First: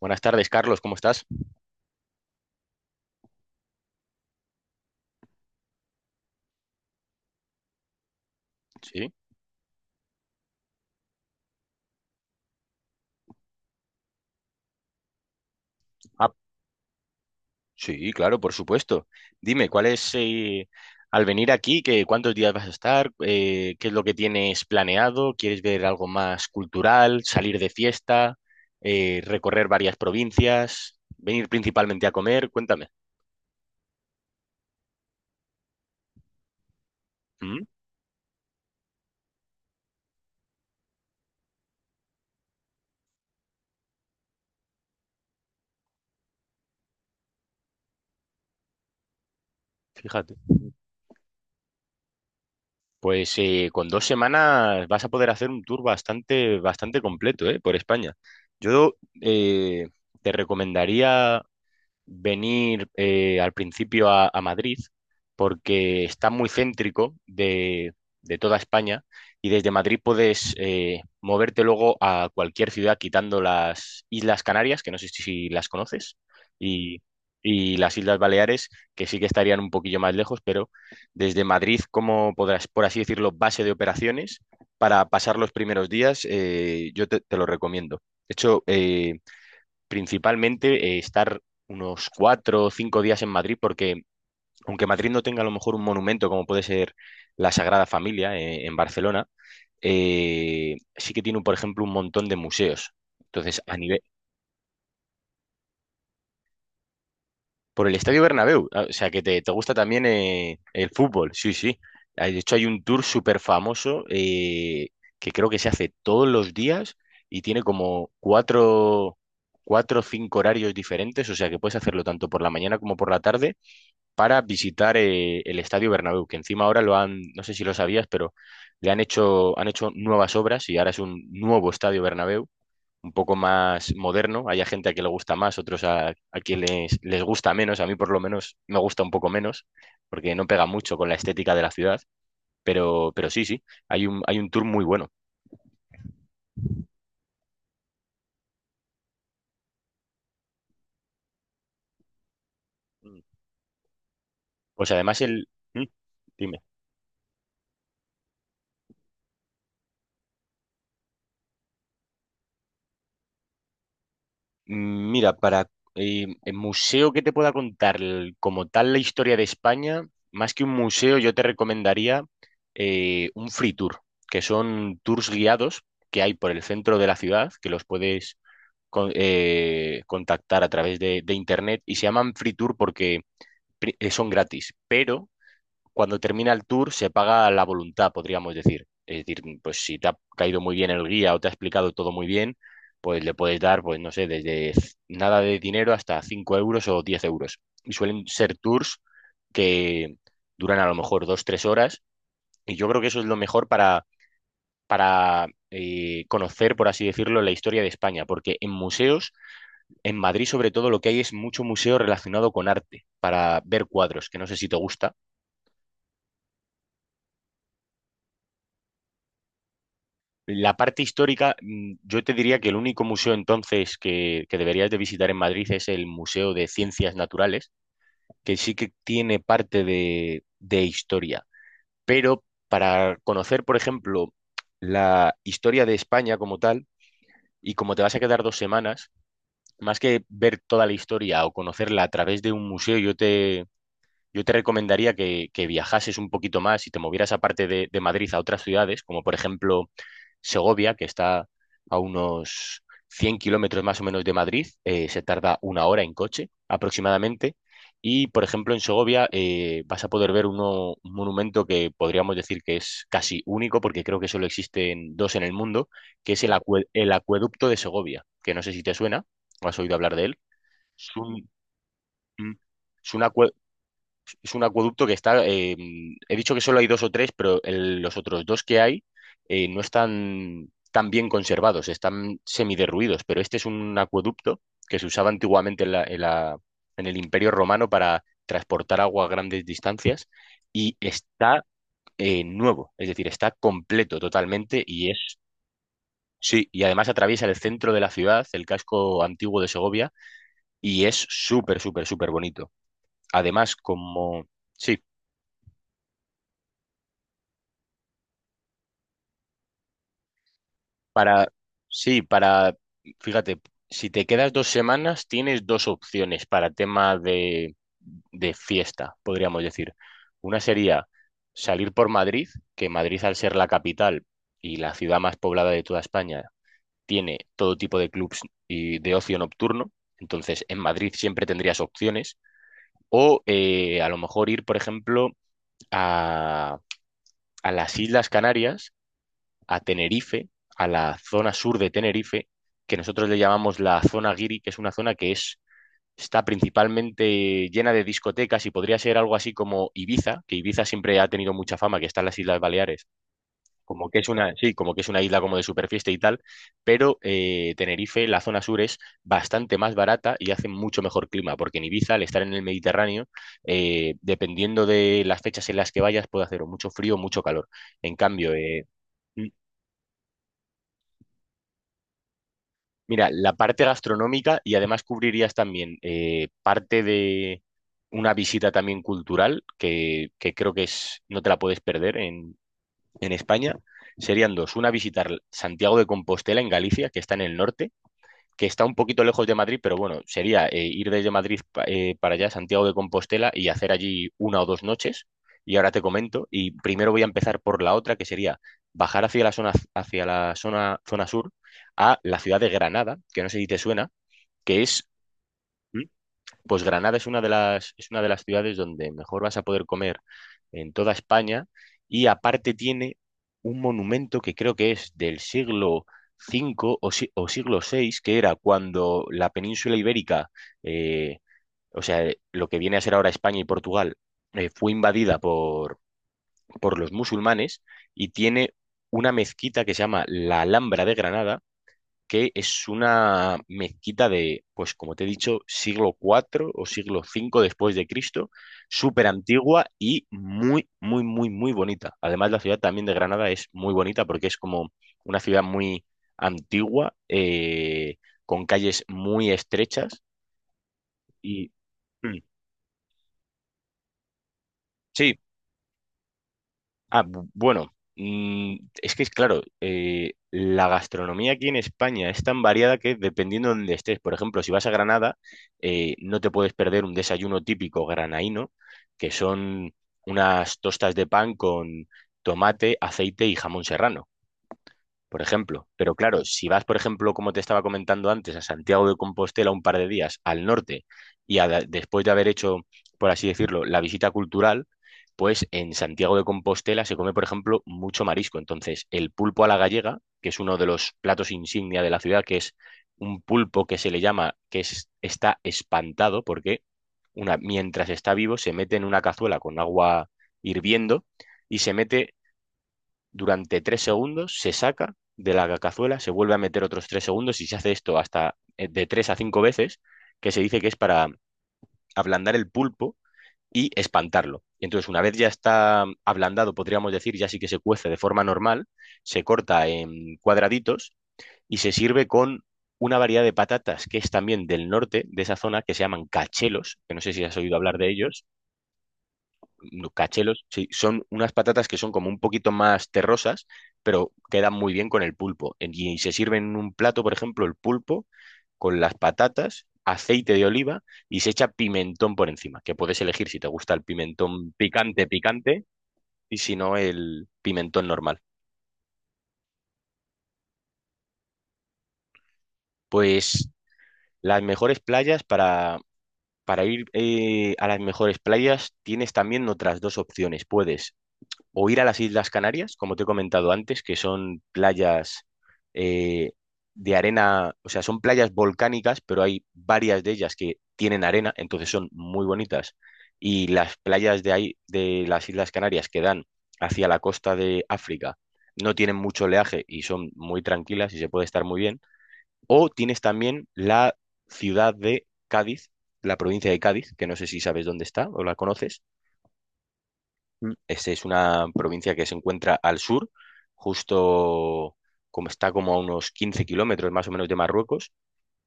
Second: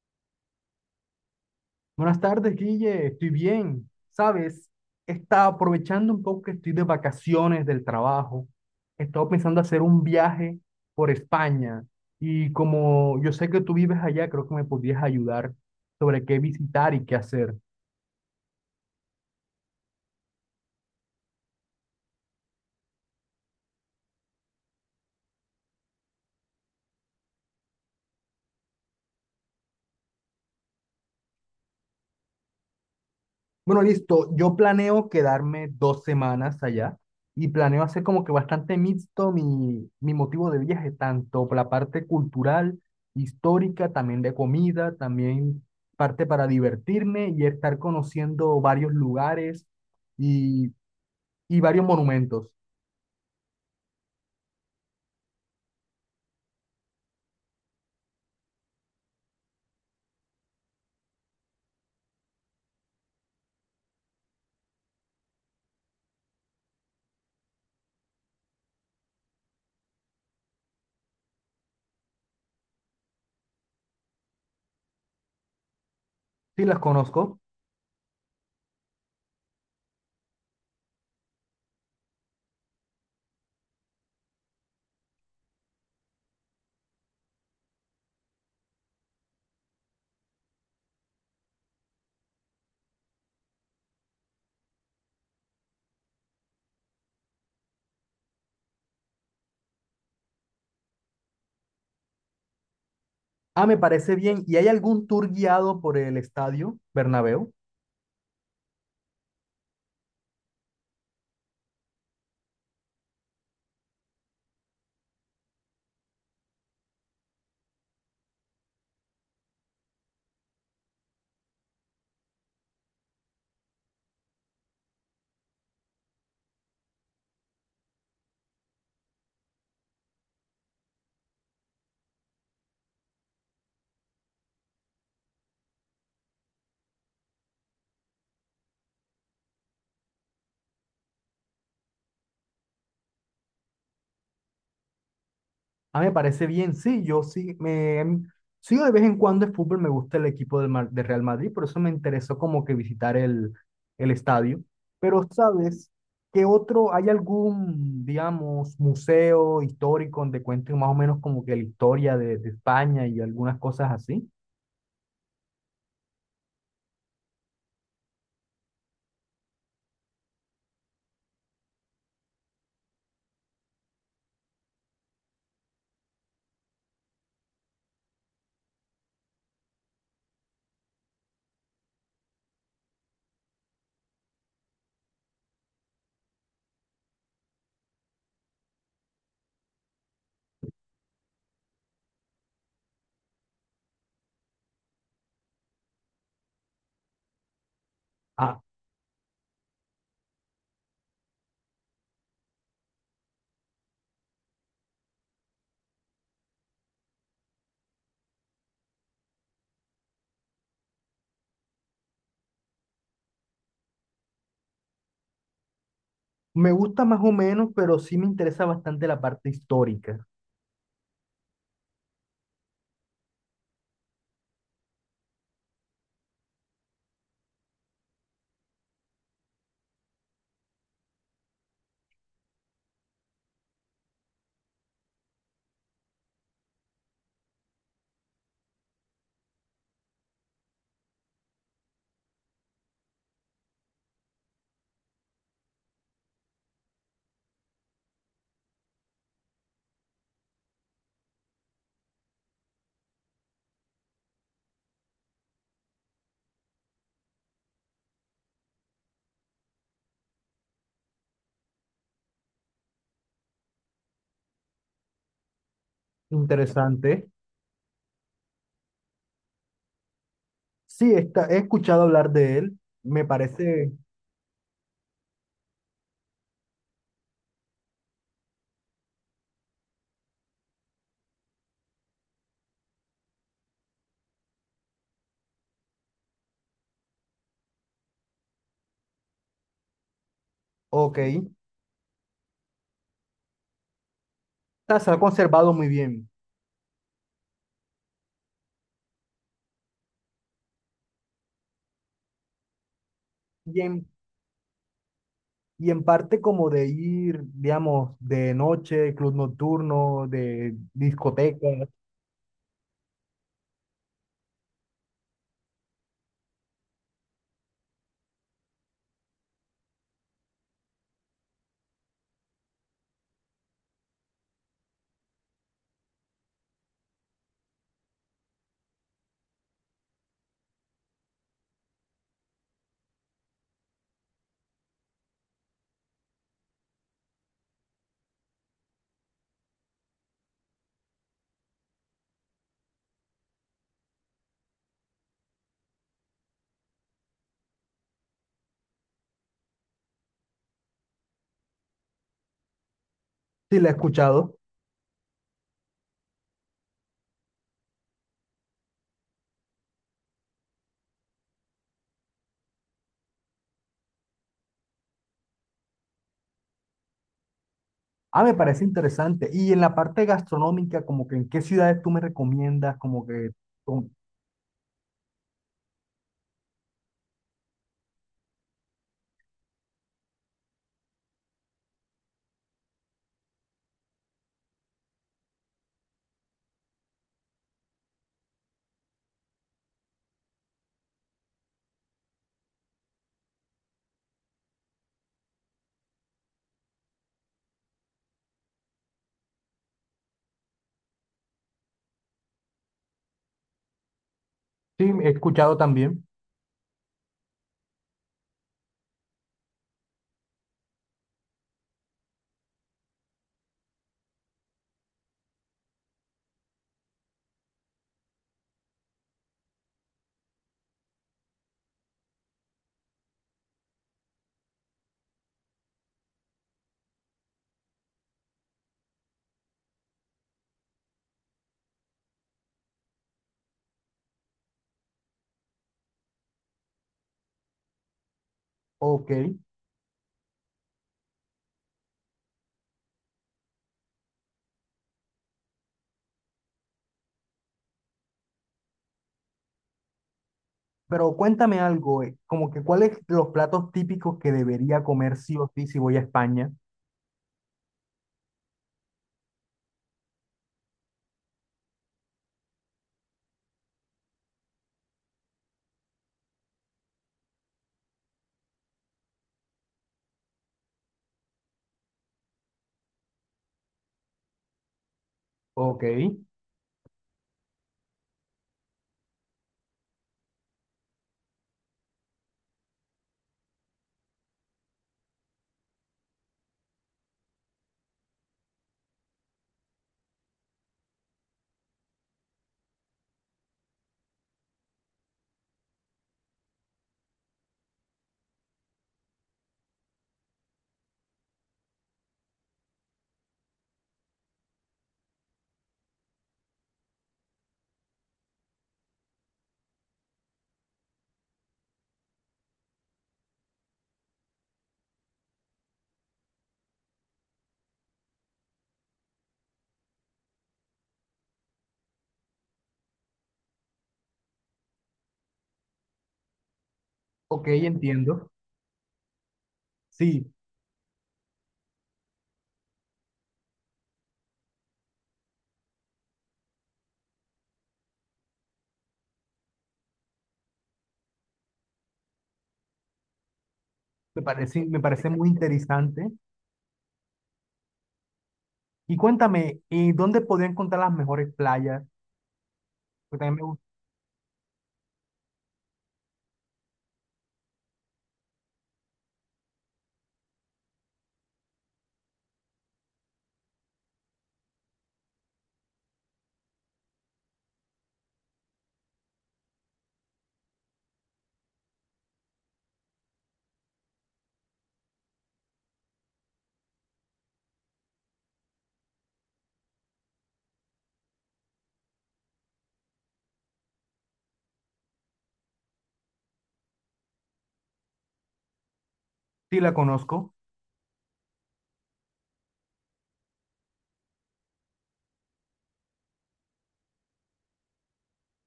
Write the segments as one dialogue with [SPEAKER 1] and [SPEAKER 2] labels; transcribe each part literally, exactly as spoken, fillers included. [SPEAKER 1] Buenas tardes, Carlos, ¿cómo estás?
[SPEAKER 2] Buenas tardes, Guille. Estoy bien. ¿Sabes? Está aprovechando un poco que estoy de vacaciones del trabajo. He
[SPEAKER 1] Sí.
[SPEAKER 2] estado pensando hacer un viaje por España. Y como yo sé que tú vives allá, creo que me podrías ayudar sobre
[SPEAKER 1] Ah,
[SPEAKER 2] qué visitar y qué hacer.
[SPEAKER 1] sí, claro, por supuesto. Dime, ¿cuál es, eh, al venir aquí, que, cuántos días vas a estar? Eh, ¿qué es lo que tienes planeado? ¿Quieres ver algo más cultural, salir de fiesta, eh, recorrer varias provincias, venir principalmente a comer? Cuéntame.
[SPEAKER 2] Bueno, listo. Yo planeo quedarme dos semanas allá y
[SPEAKER 1] Mm,
[SPEAKER 2] planeo hacer como que bastante mixto mi, mi motivo de viaje, tanto por la parte cultural, histórica, también de comida, también parte para divertirme y estar conociendo varios lugares
[SPEAKER 1] Fíjate.
[SPEAKER 2] y, y varios monumentos.
[SPEAKER 1] Pues eh, con dos semanas vas a poder hacer un tour bastante, bastante completo, eh, por España. Yo eh, te recomendaría venir eh, al principio a, a Madrid porque está muy céntrico de, de toda España, y desde Madrid puedes eh, moverte luego a cualquier ciudad quitando las Islas Canarias, que no sé si si las conoces,
[SPEAKER 2] Sí, las
[SPEAKER 1] y,
[SPEAKER 2] conozco.
[SPEAKER 1] y las Islas Baleares, que sí que estarían un poquillo más lejos, pero desde Madrid, como podrás, por así decirlo, base de operaciones, para pasar los primeros días, eh, yo te, te lo recomiendo. De hecho, eh, principalmente eh, estar unos cuatro o cinco días en Madrid, porque aunque Madrid no tenga a lo mejor un monumento como puede ser la Sagrada Familia eh, en Barcelona, eh, sí que tiene, por ejemplo, un montón de museos. Entonces,
[SPEAKER 2] Ah,
[SPEAKER 1] a
[SPEAKER 2] me
[SPEAKER 1] nivel,
[SPEAKER 2] parece bien. ¿Y hay algún tour guiado por el estadio Bernabéu?
[SPEAKER 1] por el Estadio Bernabéu, ah, o sea que te, te gusta también eh, el fútbol, sí, sí. Ah, de hecho, hay un tour súper famoso eh, que creo que se hace todos los días y tiene como cuatro, cuatro o cinco horarios diferentes, o sea que puedes hacerlo tanto por la mañana como por la tarde para visitar eh, el Estadio Bernabéu, que encima ahora lo han, no sé si lo sabías, pero le han hecho, han hecho nuevas obras y ahora es un nuevo Estadio Bernabéu, un poco más moderno. Hay a gente a que le gusta más, otros a, a quien les, les gusta menos. A mí por lo menos me gusta un poco menos, porque no pega mucho con la estética de la ciudad, pero, pero sí, sí, hay un, hay un tour muy bueno.
[SPEAKER 2] Ah, me parece bien, sí, yo sí, me, sigo de vez en cuando el fútbol, me gusta el equipo del, Mar- de Real Madrid, por eso me interesó como que visitar el, el estadio.
[SPEAKER 1] Pues además
[SPEAKER 2] Pero,
[SPEAKER 1] el... ¿Mm?
[SPEAKER 2] ¿sabes qué
[SPEAKER 1] Dime.
[SPEAKER 2] otro, hay algún, digamos, museo histórico donde cuenten más o menos como que la historia de, de España y algunas cosas así?
[SPEAKER 1] Mm, Mira, para eh, el museo que te pueda contar el- como tal la historia de España, más que un museo, yo te recomendaría eh, un free tour, que son tours guiados que hay por el centro de la ciudad, que los puedes con- eh, contactar a través de, de internet, y se llaman free tour porque pri- eh, son gratis, pero cuando termina el tour se paga la voluntad, podríamos decir. Es decir, pues si te ha caído muy bien el guía o te ha explicado todo muy bien, pues le puedes dar, pues no sé, desde c- nada de dinero hasta cinco euros o diez euros. Y suelen ser
[SPEAKER 2] Ah,
[SPEAKER 1] tours que duran a lo mejor dos, tres horas. Y yo creo que eso es lo mejor para, para eh, conocer, por así decirlo, la historia de España. Porque en museos, en Madrid sobre todo, lo que hay es mucho museo relacionado con arte, para ver cuadros, que no sé si te gusta.
[SPEAKER 2] me gusta más o menos, pero sí me interesa bastante la parte histórica.
[SPEAKER 1] La parte histórica, mm, yo te diría que el único museo entonces que, que deberías de visitar en Madrid es el Museo de Ciencias Naturales, que sí que tiene parte de, de historia. Pero para conocer, por ejemplo, la historia de España como tal, y como te vas a quedar dos semanas, más que ver toda la historia o conocerla a través de un museo, yo te, yo te recomendaría que, que viajases un poquito más y te movieras aparte de, de Madrid, a otras ciudades, como por ejemplo Segovia, que está a unos cien kilómetros más o menos de Madrid, eh, se tarda una hora en coche aproximadamente. Y, por ejemplo, en Segovia eh, vas a poder ver uno- un monumento que podríamos decir que es casi único, porque creo que solo existen dos en el mundo, que es el, acue- el
[SPEAKER 2] Interesante.
[SPEAKER 1] acueducto de Segovia, que no sé si te suena o has oído hablar de él. Es
[SPEAKER 2] Sí, está,
[SPEAKER 1] un,
[SPEAKER 2] he escuchado hablar
[SPEAKER 1] mm,
[SPEAKER 2] de él,
[SPEAKER 1] es un
[SPEAKER 2] me
[SPEAKER 1] acue-
[SPEAKER 2] parece,
[SPEAKER 1] es un acueducto que está, eh, he dicho que solo hay dos o tres, pero el- los otros dos que hay eh, no están tan bien conservados, están semiderruidos, pero este es un acueducto que se usaba antiguamente en la- en la- en el Imperio Romano para transportar agua a grandes distancias, y
[SPEAKER 2] ok,
[SPEAKER 1] está eh, nuevo, es decir, está completo totalmente
[SPEAKER 2] está-
[SPEAKER 1] y
[SPEAKER 2] se ha
[SPEAKER 1] es,
[SPEAKER 2] conservado muy bien.
[SPEAKER 1] sí, y además atraviesa el centro de la ciudad, el casco antiguo de Segovia, y es súper, súper, súper bonito. Además,
[SPEAKER 2] Y en,
[SPEAKER 1] como... Sí,
[SPEAKER 2] y en parte como de ir, digamos, de noche, club nocturno, de
[SPEAKER 1] para,
[SPEAKER 2] discotecas,
[SPEAKER 1] sí, para, fíjate, si te quedas dos semanas, tienes dos opciones para tema de, de fiesta, podríamos decir. Una sería salir por Madrid, que Madrid, al ser la capital y la ciudad más poblada de toda España, tiene todo tipo de clubs y de ocio nocturno. Entonces, en Madrid siempre tendrías opciones. O eh, a lo mejor ir, por ejemplo, a, a las Islas Canarias, a Tenerife, a la zona sur de Tenerife, que nosotros le llamamos la zona guiri, que es una zona que es, está principalmente llena de discotecas y podría ser algo así como Ibiza, que Ibiza siempre ha tenido mucha fama, que está en las Islas Baleares,
[SPEAKER 2] sí la he
[SPEAKER 1] como que es una,
[SPEAKER 2] escuchado.
[SPEAKER 1] sí, como que es una isla como de superfiesta y tal, pero eh, Tenerife, la zona sur, es bastante más barata y hace mucho mejor clima, porque en Ibiza, al estar en el Mediterráneo, eh, dependiendo de las fechas en las que vayas, puede hacer o mucho frío o mucho calor. En
[SPEAKER 2] Ah,
[SPEAKER 1] cambio,
[SPEAKER 2] me parece
[SPEAKER 1] eh,
[SPEAKER 2] interesante. Y en la parte gastronómica, como que en qué ciudades tú me recomiendas, como
[SPEAKER 1] mira,
[SPEAKER 2] que
[SPEAKER 1] la parte
[SPEAKER 2] con-
[SPEAKER 1] gastronómica, y además cubrirías también eh, parte de una visita también cultural que, que creo que es, no te la puedes perder en, en España. Serían dos. Una, visitar Santiago de Compostela en Galicia, que está en el norte, que está un poquito lejos de Madrid, pero bueno, sería eh, ir desde Madrid pa- eh, para allá, Santiago de Compostela, y hacer allí una o dos noches. Y ahora te comento, y primero voy a empezar por la otra, que sería bajar hacia la zona, hacia la zona, zona sur, a la ciudad de Granada, que no sé si te suena, que es,
[SPEAKER 2] sí, he escuchado también.
[SPEAKER 1] pues Granada es una de las, es una de las ciudades donde mejor vas a poder comer en toda España, y aparte tiene un monumento que creo que es del siglo quinto o, si- o siglo sexto, que era cuando la península ibérica, eh, o sea, lo que viene a ser ahora España y Portugal, eh, fue invadida por, por los musulmanes, y tiene una mezquita que se llama la Alhambra de Granada, que es una mezquita de, pues como te he dicho, siglo cuatro o siglo cinco después de Cristo, súper
[SPEAKER 2] Ok,
[SPEAKER 1] antigua y muy, muy, muy, muy bonita. Además, la ciudad también de Granada es muy bonita porque es como una ciudad muy antigua, eh, con calles muy estrechas
[SPEAKER 2] pero
[SPEAKER 1] y...
[SPEAKER 2] cuéntame algo, eh,
[SPEAKER 1] Mm.
[SPEAKER 2] como que cuáles los platos típicos que debería comer
[SPEAKER 1] Sí.
[SPEAKER 2] sí o sí si voy a España.
[SPEAKER 1] Ah, bu- bueno, mm, es que es claro, eh, la gastronomía aquí en España es tan variada que dependiendo de dónde estés, por ejemplo, si vas a Granada, eh, no te puedes perder un desayuno típico granaíno, que son unas tostas de pan con tomate, aceite y jamón serrano, por ejemplo.
[SPEAKER 2] Ok,
[SPEAKER 1] Pero claro, si vas, por ejemplo, como te estaba comentando antes, a Santiago de Compostela un par de días al norte, y a- después de haber hecho, por así decirlo, la visita cultural, pues en Santiago de Compostela se come, por ejemplo, mucho marisco. Entonces, el pulpo a la gallega, que es uno de los platos insignia de la ciudad, que es un pulpo que se le llama, que es- está espantado, porque una, mientras está vivo, se mete en una cazuela con agua hirviendo y se mete durante tres segundos, se saca de la cazuela, se vuelve a meter otros tres segundos y se hace esto hasta eh, de tres a cinco veces, que se dice que es para ablandar el pulpo y espantarlo. Y entonces, una vez ya está ablandado, podríamos decir, ya sí que se cuece de forma normal, se corta en cuadraditos y se sirve con una variedad de patatas que es también del norte de esa zona, que se llaman cachelos, que no sé si has
[SPEAKER 2] ok,
[SPEAKER 1] oído hablar de ellos.
[SPEAKER 2] entiendo.
[SPEAKER 1] No,
[SPEAKER 2] Sí,
[SPEAKER 1] cachelos, sí, son unas patatas que son como un poquito más terrosas, pero quedan muy bien con el pulpo. En- Y se sirven en un plato, por ejemplo, el pulpo con las patatas, aceite de oliva, y se echa pimentón por encima, que puedes elegir si te gusta el
[SPEAKER 2] me
[SPEAKER 1] pimentón
[SPEAKER 2] parece, me
[SPEAKER 1] picante,
[SPEAKER 2] parece muy
[SPEAKER 1] picante,
[SPEAKER 2] interesante.
[SPEAKER 1] y si no, el pimentón normal.
[SPEAKER 2] Y cuéntame, ¿y dónde podría encontrar las mejores playas? Porque también me
[SPEAKER 1] Pues
[SPEAKER 2] gusta,
[SPEAKER 1] las mejores playas para... Para ir eh, a las mejores playas tienes también otras dos opciones. Puedes o ir a las Islas Canarias, como te he comentado antes, que son playas eh, de arena, o sea, son playas volcánicas, pero hay varias de ellas que tienen arena, entonces son muy bonitas. Y las playas de ahí, de las Islas Canarias, que dan hacia la costa de África, no tienen mucho oleaje y son muy tranquilas y se puede estar muy bien. O tienes también la ciudad de Cádiz, la provincia de Cádiz, que no sé si sabes dónde está o la conoces.
[SPEAKER 2] sí la conozco,
[SPEAKER 1] Mm. Este es una provincia que se encuentra al sur, justo, como está como a unos quince kilómetros más o menos de Marruecos,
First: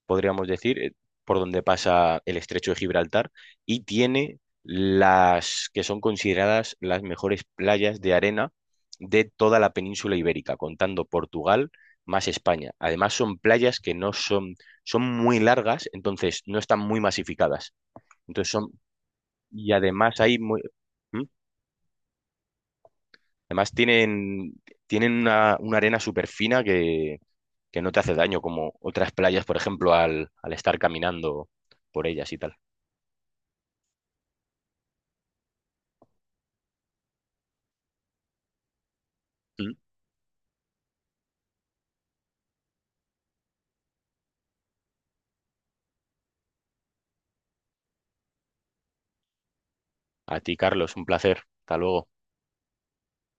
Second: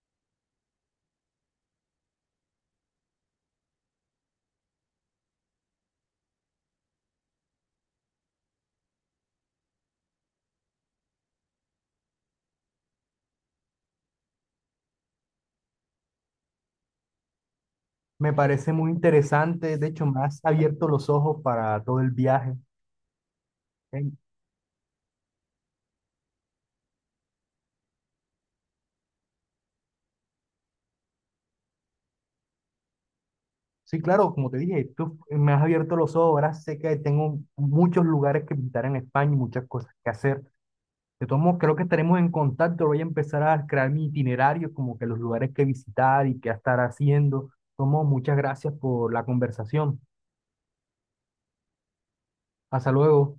[SPEAKER 1] podríamos decir, eh, por donde pasa el estrecho de Gibraltar, y tiene las que son consideradas las mejores playas de arena de toda la península ibérica, contando Portugal más España. Además, son playas que no son, son muy largas, entonces no están muy masificadas.
[SPEAKER 2] me
[SPEAKER 1] Entonces son,
[SPEAKER 2] parece muy
[SPEAKER 1] y
[SPEAKER 2] interesante, de hecho
[SPEAKER 1] además
[SPEAKER 2] me
[SPEAKER 1] hay
[SPEAKER 2] has
[SPEAKER 1] muy,
[SPEAKER 2] abierto los
[SPEAKER 1] ¿mm?
[SPEAKER 2] ojos para todo el viaje.
[SPEAKER 1] Además
[SPEAKER 2] Eh,
[SPEAKER 1] tienen, tienen una, una arena súper fina que, que no te hace daño, como otras playas, por ejemplo, al, al estar caminando por ellas y tal.
[SPEAKER 2] Sí, claro, como te dije, tú me has abierto los ojos, ahora sé que tengo muchos lugares que visitar en España y muchas
[SPEAKER 1] Mm.
[SPEAKER 2] cosas que hacer. De todos modos, creo que estaremos en contacto, voy a empezar a crear mi itinerario, como que los lugares que visitar y qué estar haciendo. Tomo, muchas gracias por la conversación.
[SPEAKER 1] A ti, Carlos, un placer. Hasta luego.
[SPEAKER 2] Hasta luego.